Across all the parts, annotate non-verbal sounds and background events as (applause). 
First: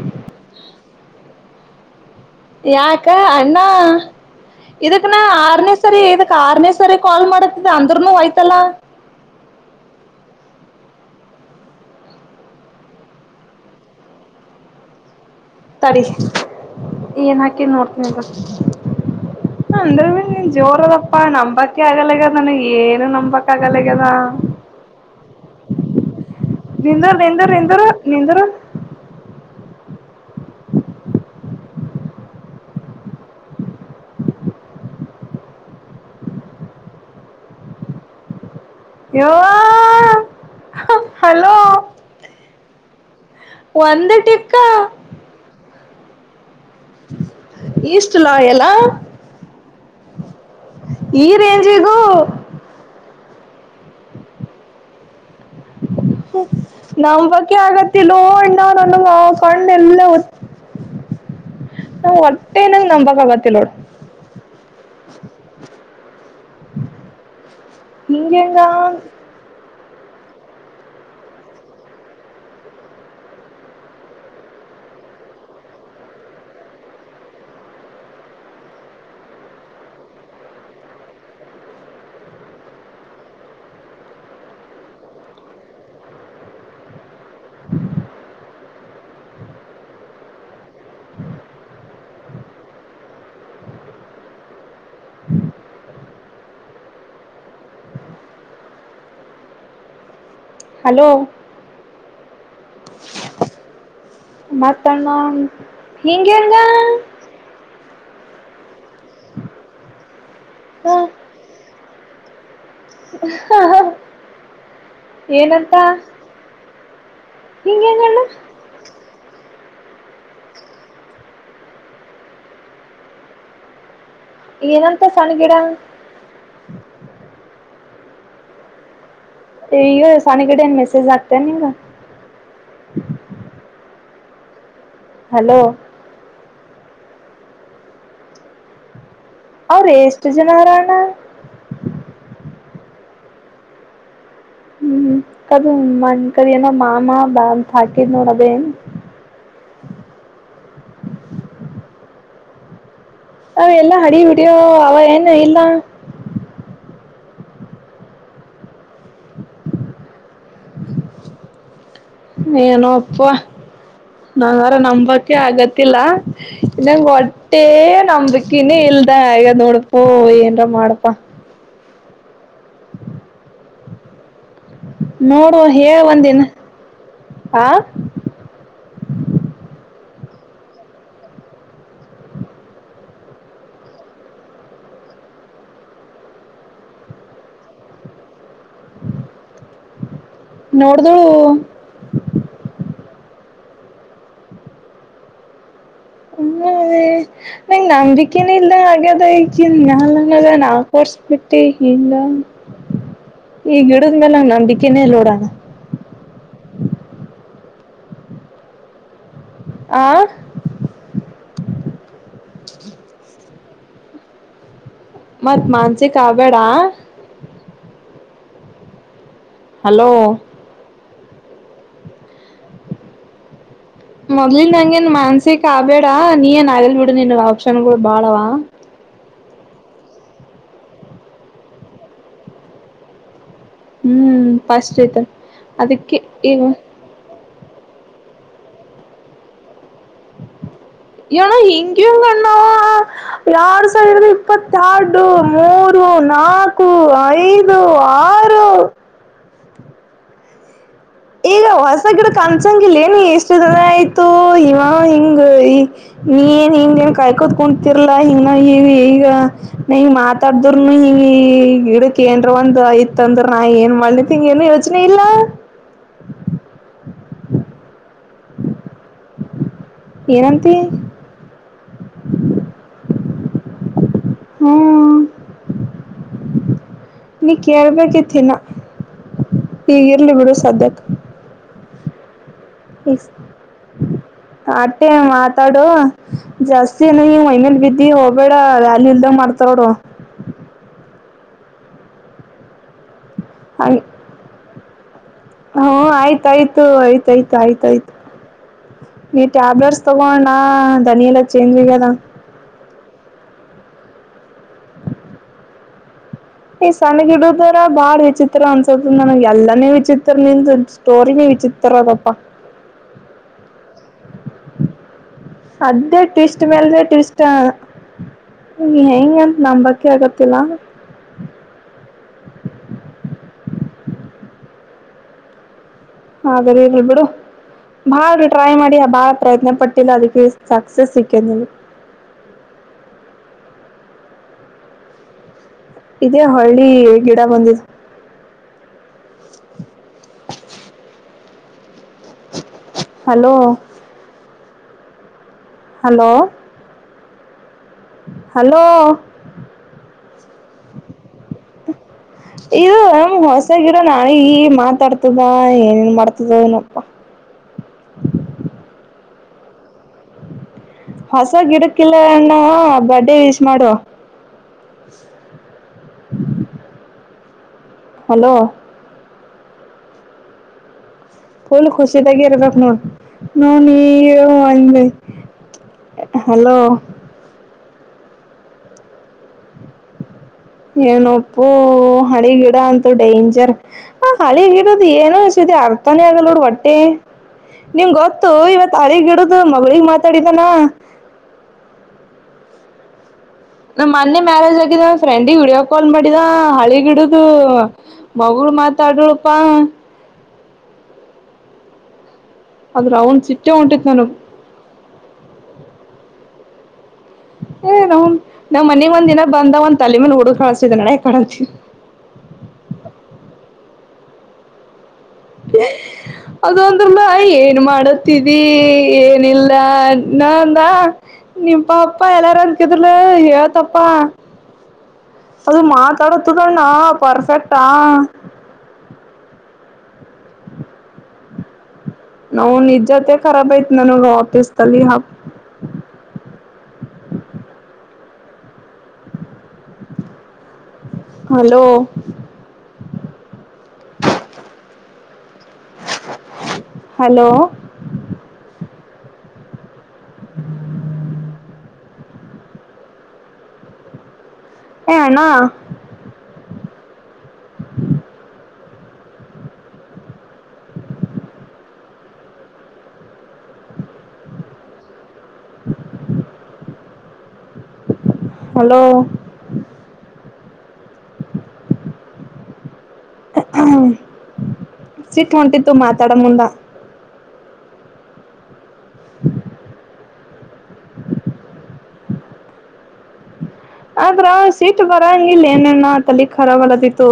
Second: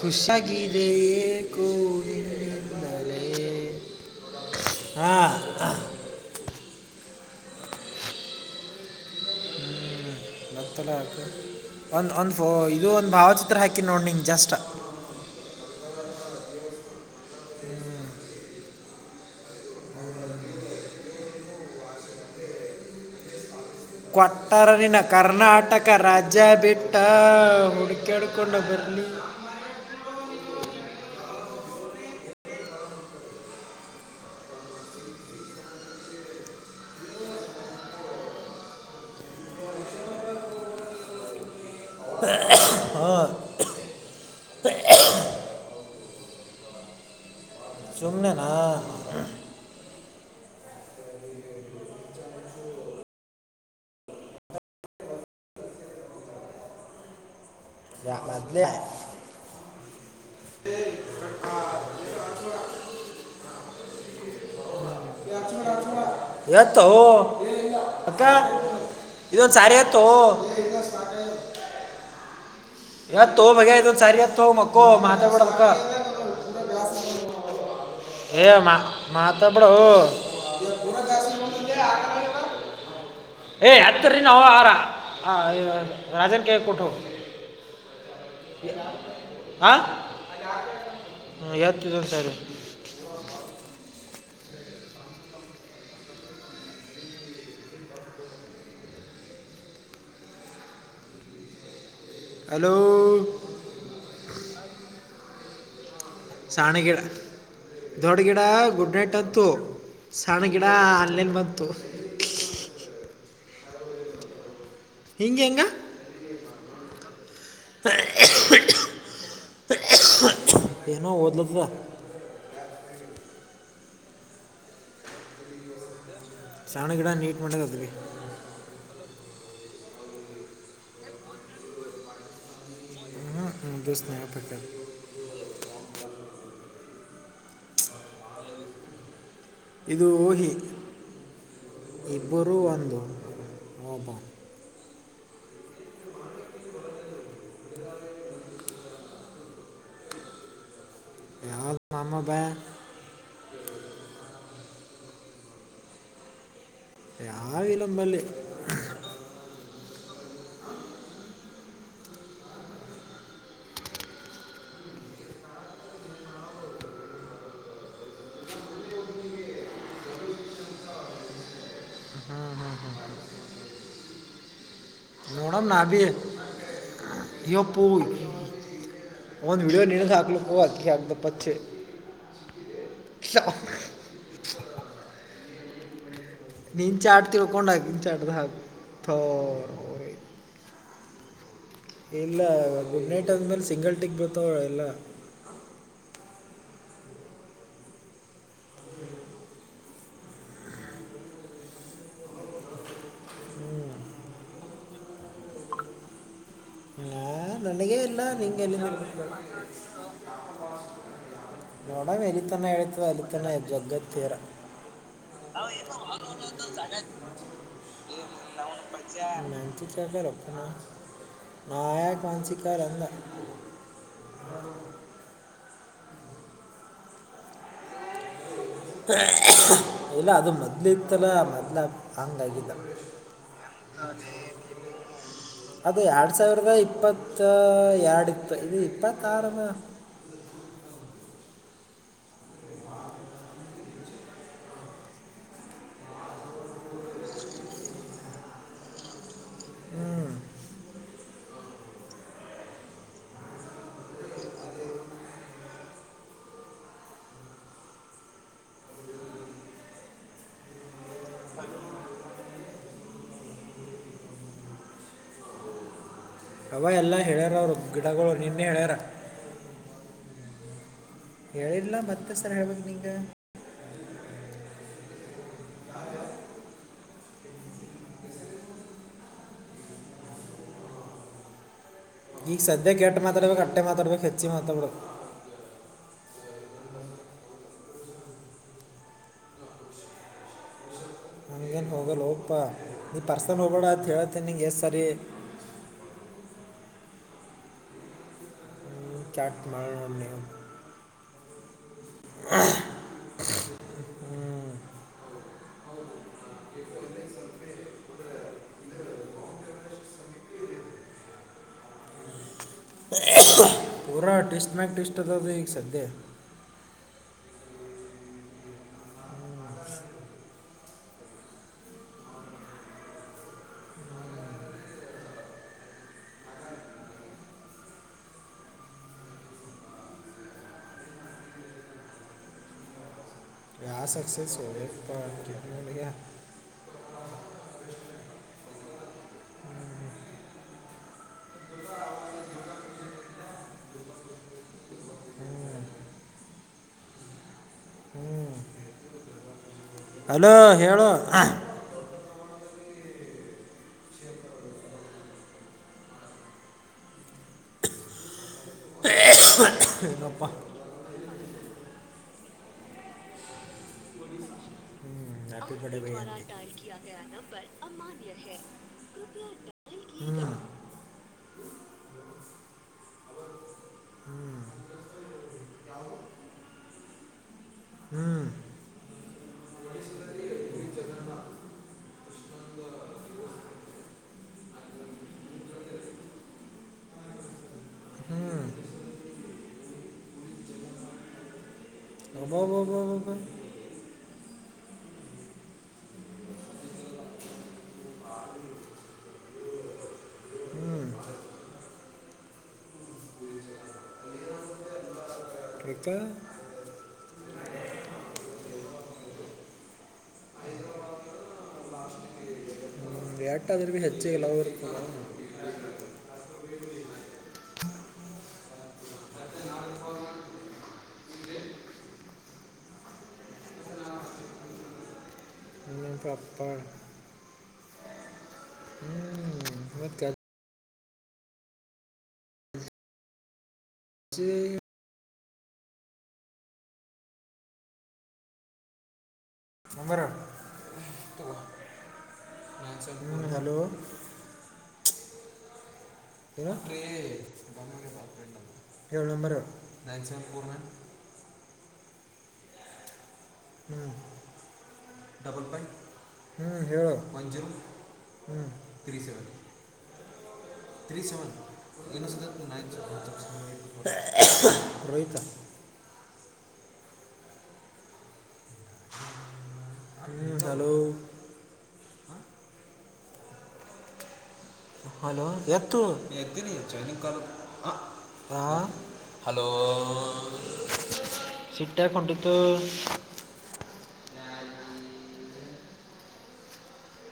ಖುಷಗಿದೆಯೇ ಏಕೋ ನಿನ್ನಿಂದಲೇ ಹಾ ಇದುಕ್ಕೆನ ಆರನೇ ಸರಿ ಇಕ್ಕೆ ಆರನೇ ಸರಿ ಕಾಲ್ ಮಾಡತ್ತಿದ್ದ ಅಂದ್ರನು ಆಯ್ತಲ್ಲ ಮ ಆತ ಒಂದ ಒಂದ್ ಇದು ಒಂದ್ ಭಾವಚಿತ್ರ ಹಾಕಿ ನೋಡ್ ನಿಂಗ ಜಸ್ಟ್ ಸರಿ ಏನ್ ಹಾಕಿ ನೋಡ್ತನಿ ನಿಂದ್ರು ಅಂದ್ರ ನೀನ್ ಜೋರದಪ್ಪಾ ನಂಬಕೆ ಆಗಲ್ಲಗ ನನ ಏನು ನಂಬಕ್ ಆಗಲ್ಲಗ್ಯದ ಕೊಟ್ಟಾರಿನ ಕರ್ನಾಟಕ ರಾಜ್ಯ ಅಜ್ಜಾ ಬಿಟ್ಟ ನಿಂದುರ್ ನಿಂದುರ್ ನಿಂದುರು ನಿಂದುರು ಹುಡುಕಾಡ್ಕೊಂಡು ಬರಲಿ you hello Vande tikka East ಸುಮ್ಮನೆನಾ ಲಾಯಲ್ಲಾ ಈ ರೇಂಜಗು ನಂಬಂಬಕೆ ಆಗತ್ತಿಲ್ಲ ಯಾ ಮೊದಲೇ ಅಣ್ಣು ಕಣ್ಣೆಲ್ಲ ನಾ ಹೊಟ್ಟೇನ್ ನಂಬ ಪಾಗತ್ತೋಡ ಇವತ್ತು ಅಕ್ಕ ಹಿಂಗೆಂಗ ಇದೊಂದ್ ಸಾರಿ ಆತ್ತು ತ್ತೋ ಯ ತೋ ಭಗದು ಸಾರಯ ತ ಮಕ್ಕೋ ಮತ ಬಡ ಮಕ್ಕ ಏ ಮತದಬ್ಯಾಡೋ ಆವ ಏ ಹತ್ತರಿನ ಹ ಆರ ರಾಜನ್ ಕೆ ಕೊಟ್ಟು ಹಂ ಹ ಎತಿದ್ದನ್ ಸಾರೆ (inaudible) ಹಲೋ ಹಲೋ ಮತ್ತ ಅಣ್ಣಾ ನಿಂಗ ಸಣ್ಣ ಹ್ಯಾಂಗ್ ಗಿಡ ದೊಡ್ಡ ಗಿಡ ಗುಡ್ ನೈಟ್ ಅಂತು ಸಣ್ಣ ಗಿಡ ಆನ್ಲೈನ್ ಬಂತು ಹ ಹಿಂಗೆ ಹೆಂಗ ಏನಂತ ಹಿಂಗ್ ಹ್ಯಾಂಗ್ ಅಣ್ಣಾ ಏನೋ ಓದ್ಲದ ಏನಂತ ಸಣಗಿಡ ಸಣ್ಣ ಗಿಡ ನೀಟ್ ಮಾಡಲಕತದ ಅವಿ ಈಗ ಸಣ್ಣಗಿಡ ಏನ್ ಮೆಸೇಜ್ ಆಗ್ತ ನಿಂಗ ಹ್ಮ ಸ್ನ್ಯಾಪ್ ಹಾಕ್ಯಾದ್ ಹಲೋ ಅವರ ಇದು ಎಷ್ಟು ಜನ ಹರ ಅಣ್ಣಾ ಬರುವ ಒಂದು ಹಬ ಹ್ಮ್ ಕದು ಕದ ಏನೋ ಮಾಮ ಬಾ ಅಂತ ಹಾಕಿದ್ ನೋಡ ಅದೇ ಯಾವ ಮಾಮಾಪ ಅವ ಎಲ್ಲಾ ಹಳೇ ವಿಡಿಯೋ ಅವ ಏನು ಇಲ್ಲ ಆ ವಲಂಬಲ್ಲಿ. ಏನೋ ಅಪ್ಪ. ನಂಗಾರ ನಂಬಕೆ ಆಗತ್ತಿಲ್ಲ ಇಂಗ ಹೊಟ್ಟೆ ನಂಬಿಕನೇ ಇಲ್ಲ. ಇಲ್ದ ಈಗ ನೋಡಪ ಏನ್ರ ಮಾಡಪ. ನೋಡ ನೋಡುವ ನಭ ಹೇಳ ಒಂದಿನ ಇ ಆ ಪ ಒಂದು ವಿಡಿಯ ನೀ ಸಾ. ನಗ ಅದಗದ ಪಕ್ಷೆ. ಸ ನೀನ್ ಚಾಟ್ ತಿಳ್ಕೊಂಡ್ ಹಾಕನ್ ಚಾಟ್ದ ಹಾಕು ತೂ. ನೋಡ್ದಳು. ಗುಡ್ ನೈಟ್ ಅಂದ್ಮೇಲೆ ಸಿಂಗಲ್ ಟಿಕ್ ಬತಾವ ಎಲ್ಲ. ಹ ಅದೇ ನಂಗಗೆ ನಂಬಿಕೆನ ಇಲ್ಲ ಹಾಗದ ಈ ನಂಗದ ನಾ ಕೋರ್ಸ್ಬಿಟ್ಟಿ. ಹಗ ಈ ಹಿಡದ ಮೇಲೆಂಗ ನಂಬಕ್ಕನೇ ನೋಡೋಣ. ಹಾ ನನಗೇ ಇಲ್ಲ ನಿಂಗೆ ಎಲ್ಲಿಂದ. ಆ ನೋಡ ವಲ ತಣ ಎಳ ವಲತ್ತಣ್ಣ ಜಗ್ಗ ತೀರ. ಮತ್ ಮಾನ್ಸಿಕ ಆಗ್ ಬೇಡ. ಹಲೋ (unintelligible) ರಪ್ಪ ನ ಆ ವಂಚಿಕಾ ರಧ. ಮೊದ್ಲಿನ್ ನಂಗೇನ್ ಮಾನ್ಸಕ್ ಆಬೇಡ ನೀ ಏನ್ ಆಗಲ್ ಬಿಡು ನೀನ್ ಆಪ್ಷನ್ ಗೋ ಬಾಳವಾ ಇಲ್ಲ ಅದು ಮೊದ್ಲತ್ತಲ್ಲ ಮೊದ್ಲು ಹಂಗಾಗಿಲ್ಲ. ಹ್ಮ್ ಫಸ್ಟ್ ರತ. ಅದು ಎರಡ್ ಸಾವಿರದ ಇಪ್ಪತ್ತ ಎರಡು ಇತ್ ಇದು ಇಪ್ಪತ್ತಾರನ. (inaudible) ಣ ಹಿಂಗ ಹಂಗ ಅಣ್ಣಾವ ಎರಡ್ ಸಾವಿರದ ಇಪ್ಪತ್ತೆರಡು ಮೂರು ರು, ನಾಲ್ಕು, ಐದು, ಆರು. ಹ್ಮ್ ಈಗ ಹೊಸ ಗಿಡ ಕನ್ಸಂಗಿಲ್ಲ ನ ಎಷ್ಟು ದನ ಆಯ್ತು ಇವ ಹಿಂಗ ಈ. ನೀನ್ ಹಿಂಗಏನ್ ಕಾಯ್ ಕೋತ್ ಕುತಿರ್ಲಾ ಹಿಂಗ ನಾವ ಈ ಈಗ ನ ಮಾತಾಡ್ದರುನು ಈ. ಈ ಗಿಡಕ್ ಏನ್ರ ಒಂದ್ ಯತ್ ಅಂದ್ರ ನಾ ಏನ್ ಮಾಡ್ಲಿತ್ ಹಂಗ ಏನು ಯೋಚನೆ ಇಲ್ಲ. ಅವ ಎಲ್ಲ ಹೇಳ್ಯಾರ ಅವರು ಗಿಡಗಳು ನೀನ್ನೆ ಹೇಳ್ಯಾರ. ಏನಂತಿ. ಹೇಳಳಿರ್ಲಾ ಮತ್ತೆ ಸರ್ ಹೇಳೇಳ್ಬಕ್ ನೀಗ. ಹ್ಮ್ ನೀ ಕೇಳ್ಬೇಕಿತ್ ಇನ್ನ ಈಗಿರ್ಲಿ ಬಿಡು ಸದ್ಯಕ್ಕೆ. ಈಗ ಸದ್ಯ ಕೆೇಟ ಮಾತಾಡ್ಬೇಕಕ್ ಅಟ್ಟೆ ಮಾತಾಡ್ಬೇಕು ಹೆಚ್ಚಿ ಮಾತಾಡ್ಬೇಕು. ಆಟೆ ಮಾತಾಡು ಜಾಸ್ತಿ ಏನ ನೀವ್ ಮೈನೇಲ್ ಬಿದ್ದಿ ಹೋಗ್ಬೇಡ ವ್ಯಾಲ್ಯೂ ಇಲ್ದ ಮಾಡ್ತಾರೋಡು. ನನಗೇನು ಹೋಗಲ್ಲ ಹೋಗಪ್ಪಾ ನೀ ಪರ್ಸನ್ ಹೋಗಬೇಡ ಅ ಹೇಳ್ತೀನಿ ನಿಂಗೆ ಎಷ್ಟು ಸರಿ. ಹ್ಮ ಆಯ್ತಾಯ್ತು ಆಯ್ತಾಯ್ತು ಆಯ್ತಾಯ್ತು. ನೀ ಕ್ಯಾಟ್ ಮಾಡಿ ಟ್ಯಾಬ್ಲೇಟ್ಸ್ ನೋಡಿ ನೀವು ತಗೊಳೋಣ ಧನಿಯ ಲ ಚೇಂಜ್ ಕದಾ. (inaudible) ಈ ಸಣ್ಣಗಿಡುದರ ಬಾಳ ವಿಚಿತ್ರ ಅನ್ಸದ ನನಗೆ ಎಲ್ಲಾನೇ ವಿಚಿತ್ರ ನಿಂದ ಸ್ಟೋರಿ ನೇ. ಚಿತ್ರ ಅದಪ್ಪ. ಪೂರ ಟಿಸ್ಟ್ ಮ್ಯಾಕ್ ಟಿಸ್ಟ್ದದು ಈಗ ಸದ್ಯ. ನೀ ಹೆೇಂಗಂತ ನಂಬಂಬಕೆ ಆಗತ್ತಿಲ್ಲ. (inaudible) ಹಾಗರಿ ಇಲ್ ಬಿಡು. ಬಾಳ ಟ್ರೈ ಮಾಡಿ ಆ ಬಾಳ ಪ್ರಯತ್ನ ಪಟ್ಟಿಲ್ಲ ಅದಕ್ಕೆ ಸಕ್ಸಸ್ ಸಿಕದೆ ನಿನ್ಗೆ. (inaudible) (unintelligible) ಇದೇ ಹಳ್ಳಿ ಗೀಡಾ ಬಂದ ಹಲೋ ಹಲೋ ಹಲೋ ಹಲೋ ಹೇಳು (unintelligible) ಇದು ನಮ ಹೊಸ ಗಿಡ ನಾ ಈ ಮಾತಾಡ್ತದನ್ ಏನ್ ಮಾಡ್ತದ ಏನೋ ಹಾ (unintelligible) ಏನಪ್ಪ ಹೊಸ ಗಿಡ ಕ್ ಹಾಕಿಲ್ಲ ಅಣ್ಣ ಬರ್ಡೇ ವಿಶ್ ಮಾಡು (unintelligible) ಹಲೋ (unintelligible) ಫೂಲ್ ಖುಷಿ ದಾಗ ಇರಬೇಕ ನೋಡ ನೋಡು ನೀ ಹಲೋ (unintelligible) ಏನಪ್ಪು ಹಳಿ ಗಿಡ ಅಂತೂ ಡೇಂಜರ್ ಆ ಹಳಿ ಗಿಡದ ಏನು ಇ ಅರ್ಥನೇ ಆಗಲ್ಲೋಡ ಒಟ್ಟೆ ನಿಮ್ ಗೊತ್ತು ಇವತ್ ಅರಿಗ್ ಗಿಡುದು ಮಗಳಿಗೆ ಮಾತಾಡಿದಾನ ಅಬಾಬಬಬ ನಮ್ ಮೊನೆೆ ಮ್ಯಾರೇಜ್ ಆಗಿದ ಫ್ರೆಂಡಿ ವಿಡಿಯೋ ಕಾಲ್ ಮಾಡಿದ ಹಳಿ ಗಿಡುದು ಮಗಳು ಮಾತಾಡರಪ್ಪಾ ಅದ್ರ ಅವನ್ ಸಿಟ್ಟೆ ಉಂಟಿತ್ತು ನನ (unintelligible) (inaudible) ಏ ನಾವ್ ನಾವ್ ಮನೀಗ್ ಒಂದ ದಿನಾ ಬಂದ ಒಂದ ತಲೆ ಮೇಲೆ ಹೊಡದ ಕಳಸಿದ ನಡ ಯ ಅಕಾಡಿ (unintelligible) ಗೆ ಎಟ್ಟಾದ್ರೂ ಭೀ ಹೆಚ್ಚಿಗೆ ಲವ್ ಇರ್ತಲ್ಲ ಅದ ಅಂದ್ರಲ್ಲ ಏನ್ ಮಾಡತಿದಿ ಏನಿಲ್ಲಾ ನಾ ಅಂದಾ ನಿ ಪಪ್ಪಾ ಎಲ್ಲಾರು ಅಂದಕಿದ್ಲು ಯತಪ್ಪ ಅದು ನಿಮ್ಮ ಪಪ್ಪ ಮಾತಾಡತುದಣ್ಣ ಪರ್ಫೆಕ್ಟಾ ಹ್ಞೂ ಮತ್ತು ನಾವನ್ ಇಜತೆ ಕರಾಬ್ ಆಯ್ತ್ ನನಗೆ ವಾಪೀಸ್ಲ್ ತೆಲಿ ಹಾಪ್ number hello hello hello (unintelligible) ಕೇಳಂಬರ (unintelligible) A ಅಣ್ಣಾ ಹ್ಞೂ ಹೇಳು ಹ್ಞೂ (unintelligible) ರೋಹಿತ ಹಲೋ ಹ್ಞೂ ಹಲೋ (inaudible) ಹಲೋ ಸಿಟ್ ಹೊಂಟಿತ್ತು ಎತ್ತು ಮಾತಾಡ ಮುಂದ (unintelligible) ಹಲೋ ಸೀಟ್ಟ ಕೊಂಟತ್ತು ಆದ್ರ ಸೀಟ್ ಬರಂಗಿಲ್ಲ ಏನೇನ ತಲೆ ಖರಾಬ್ ಅಲದಿತ್ತು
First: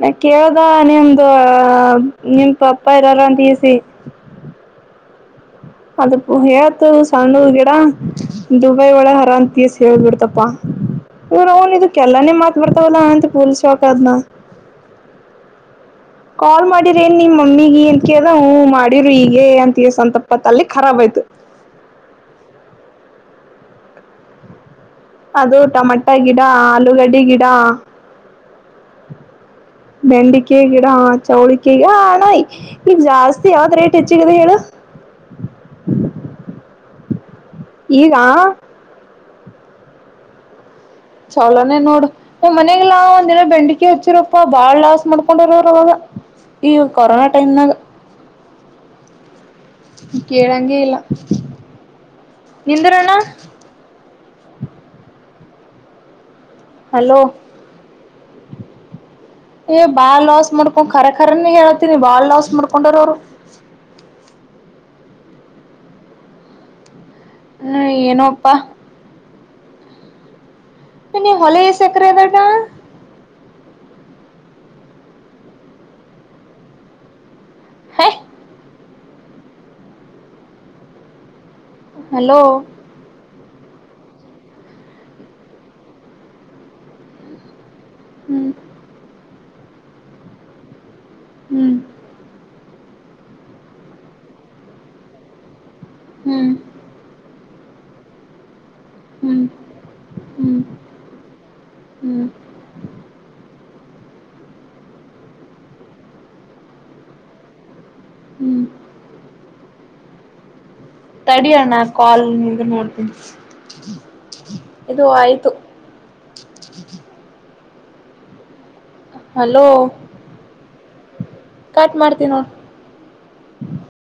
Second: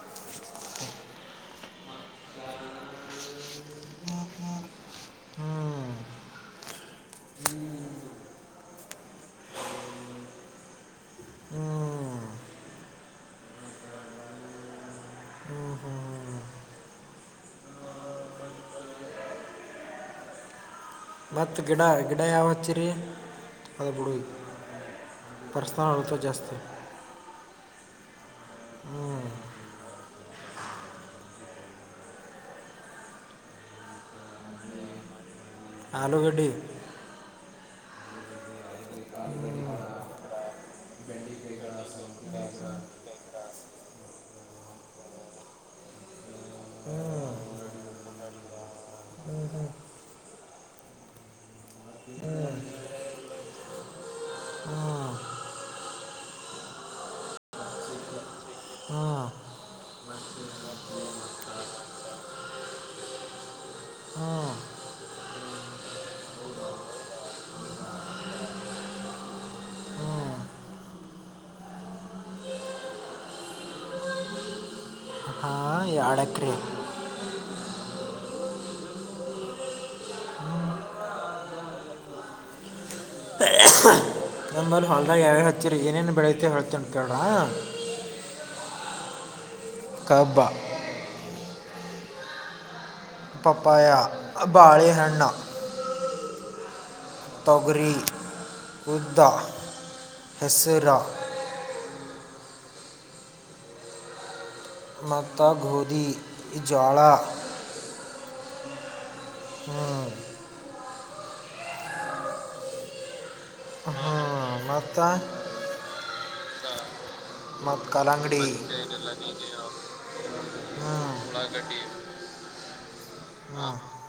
ನ ಕೇಳ್ದ ನಿಮ್ದು ನಿಮ ಪಪ್ಪ ಇರಾರ ಅಂತಕೆಸಿ (inaudible) ಹ್ಞೂ ಅದಪು ಹೇತ ಸಣ್ಣ ಗಿಡ ದುಬೈ ಒಳ ಹರ ಅಂತಸ ಹೇಳ್ಬಿಡ್ತಪ್ಪಾ ಇವ್ರ ಹ್ಞೂ ಅವನ್ ಇದಕ್ಕೆಲ್ಲಾನೇ ಮಾತ್ ಬಿಡ್ತಾವಲ್ಲಾ ಅಂತ ಪೂಲ್ ಶಾಕ್ ಅ ಆದ್ನ ಹ್ಮ ಹ್ಮ್ ಕಾಲ್ ಮಾಡಿರ ಏನ್ ನಿಮ್ ಮಮ್ಮಿಗ ಅಂತ ಕೇಳ್ದ ಮಾಡಿ್ರಿ ಈಗಗೆ ಅಂತ ಸಂತಪ ಅಲ್ಲಿ ಖರಾಬ ಆಯ್ತು ಮತ್ತು ಗಿಡ ಗಿಡ ಯಾವಚ್ಚಿರಿ ಅದು ಬಿಡು ಅದು ಪರ್ಸ್ನಲ್ ಟಮಟ ಗಿಡ ಆಲೂಗಡ್ಡಿ ಗಿಡ ಹ್ಮ್ ಬೆೆಂಡಿಕೆ ಗಿಡ ಚೌಳಿಕೆಗಣ ಈಗ ಜಾಸ್ತಿ ಯಾವತ್್ ರೇಟ್ ಹೆಚ್ಚಗದೆ ಹೇಳು ಹ ಆಲೂಗಡ್ಡಿ ಈಗ ಚಲಾನೇ ನೋಡು ನ್ ಮನೆಗೆಲ್ಲಾ ಒಂದಿನ ಬೆಂಡಕಿ ಹಚ್ಚಿರಪ್ಪಾ ಬಾಳ್ ಲಾಸ್ ಮಾಡ್ಕೊಂಡರವ್ರ ಅವಾಗ ಈ ಕೊರೋನಾ ಟೈಮ್ ನ ಹ್ಞೂ ಹ್ಞೂ ಕೇಳಂಗಗೆ ಇಲ್ಲ ನಿಂದಿರೋಣ್ಣ ಹ್ಮ ಹಲೋ ಹ್ಮ್ ಏ ಬಾಳ್ ಲಾಸ್ ಮಾಡ್ಕೊಂಡ್ಖರ ಖರನ ಹೇಳತೀನಿ ಬಾಳ್ ಲಾಸ್ ಮಾಡಕೊಂಡರ ಅವರು ಹ್ಮ್ ಹ್ಮ ಏನಪ್ಪಾ ಹ್ಞೂ ಇನ್ನ ಹೊಲ ಸಕರೆದಟಾ ಅಡಕ್ಕ್ರೆ ಹ ಹಲೋ ನಂಬಲ್ಲಿ ಹೊ್ರ ಯಾವು ಹಚ್ಚೀರಿ ಏನೇನು ಬೆಳೆಯತೆ ಹೇಳ್ತೀ ಕೇಳ್ರಾ ಹ್ಮ್ ಕಬ್ಬ ಹ್ಮ್ ಪಪಾ ಬಳೆ ಹೆಣ್ಣ ಹ್ಮ್ ತೊಗರಿ ಹುದದ ಹ್ಮ್ ಹ್ಮ್ ಹೆಸರ ಹ್ಮ್ ಮಾತ ಗೋಧಿ ಇಜಳಾ ಹ್ಮ್ ಹ್ಮ್ ತಡಿಯಣ ಕಾಲ್ ನೋಡ್ತೀನಿ ಹ್ಞೂ ಇದು ಮತ್ತು ಆಯ್ತು ಮಕ್ಕ ಕಲಂಗಡಿ ಹಲೋ ಕಟ್ ಮಾಡ್ತೀಿನ ಹ್ಮ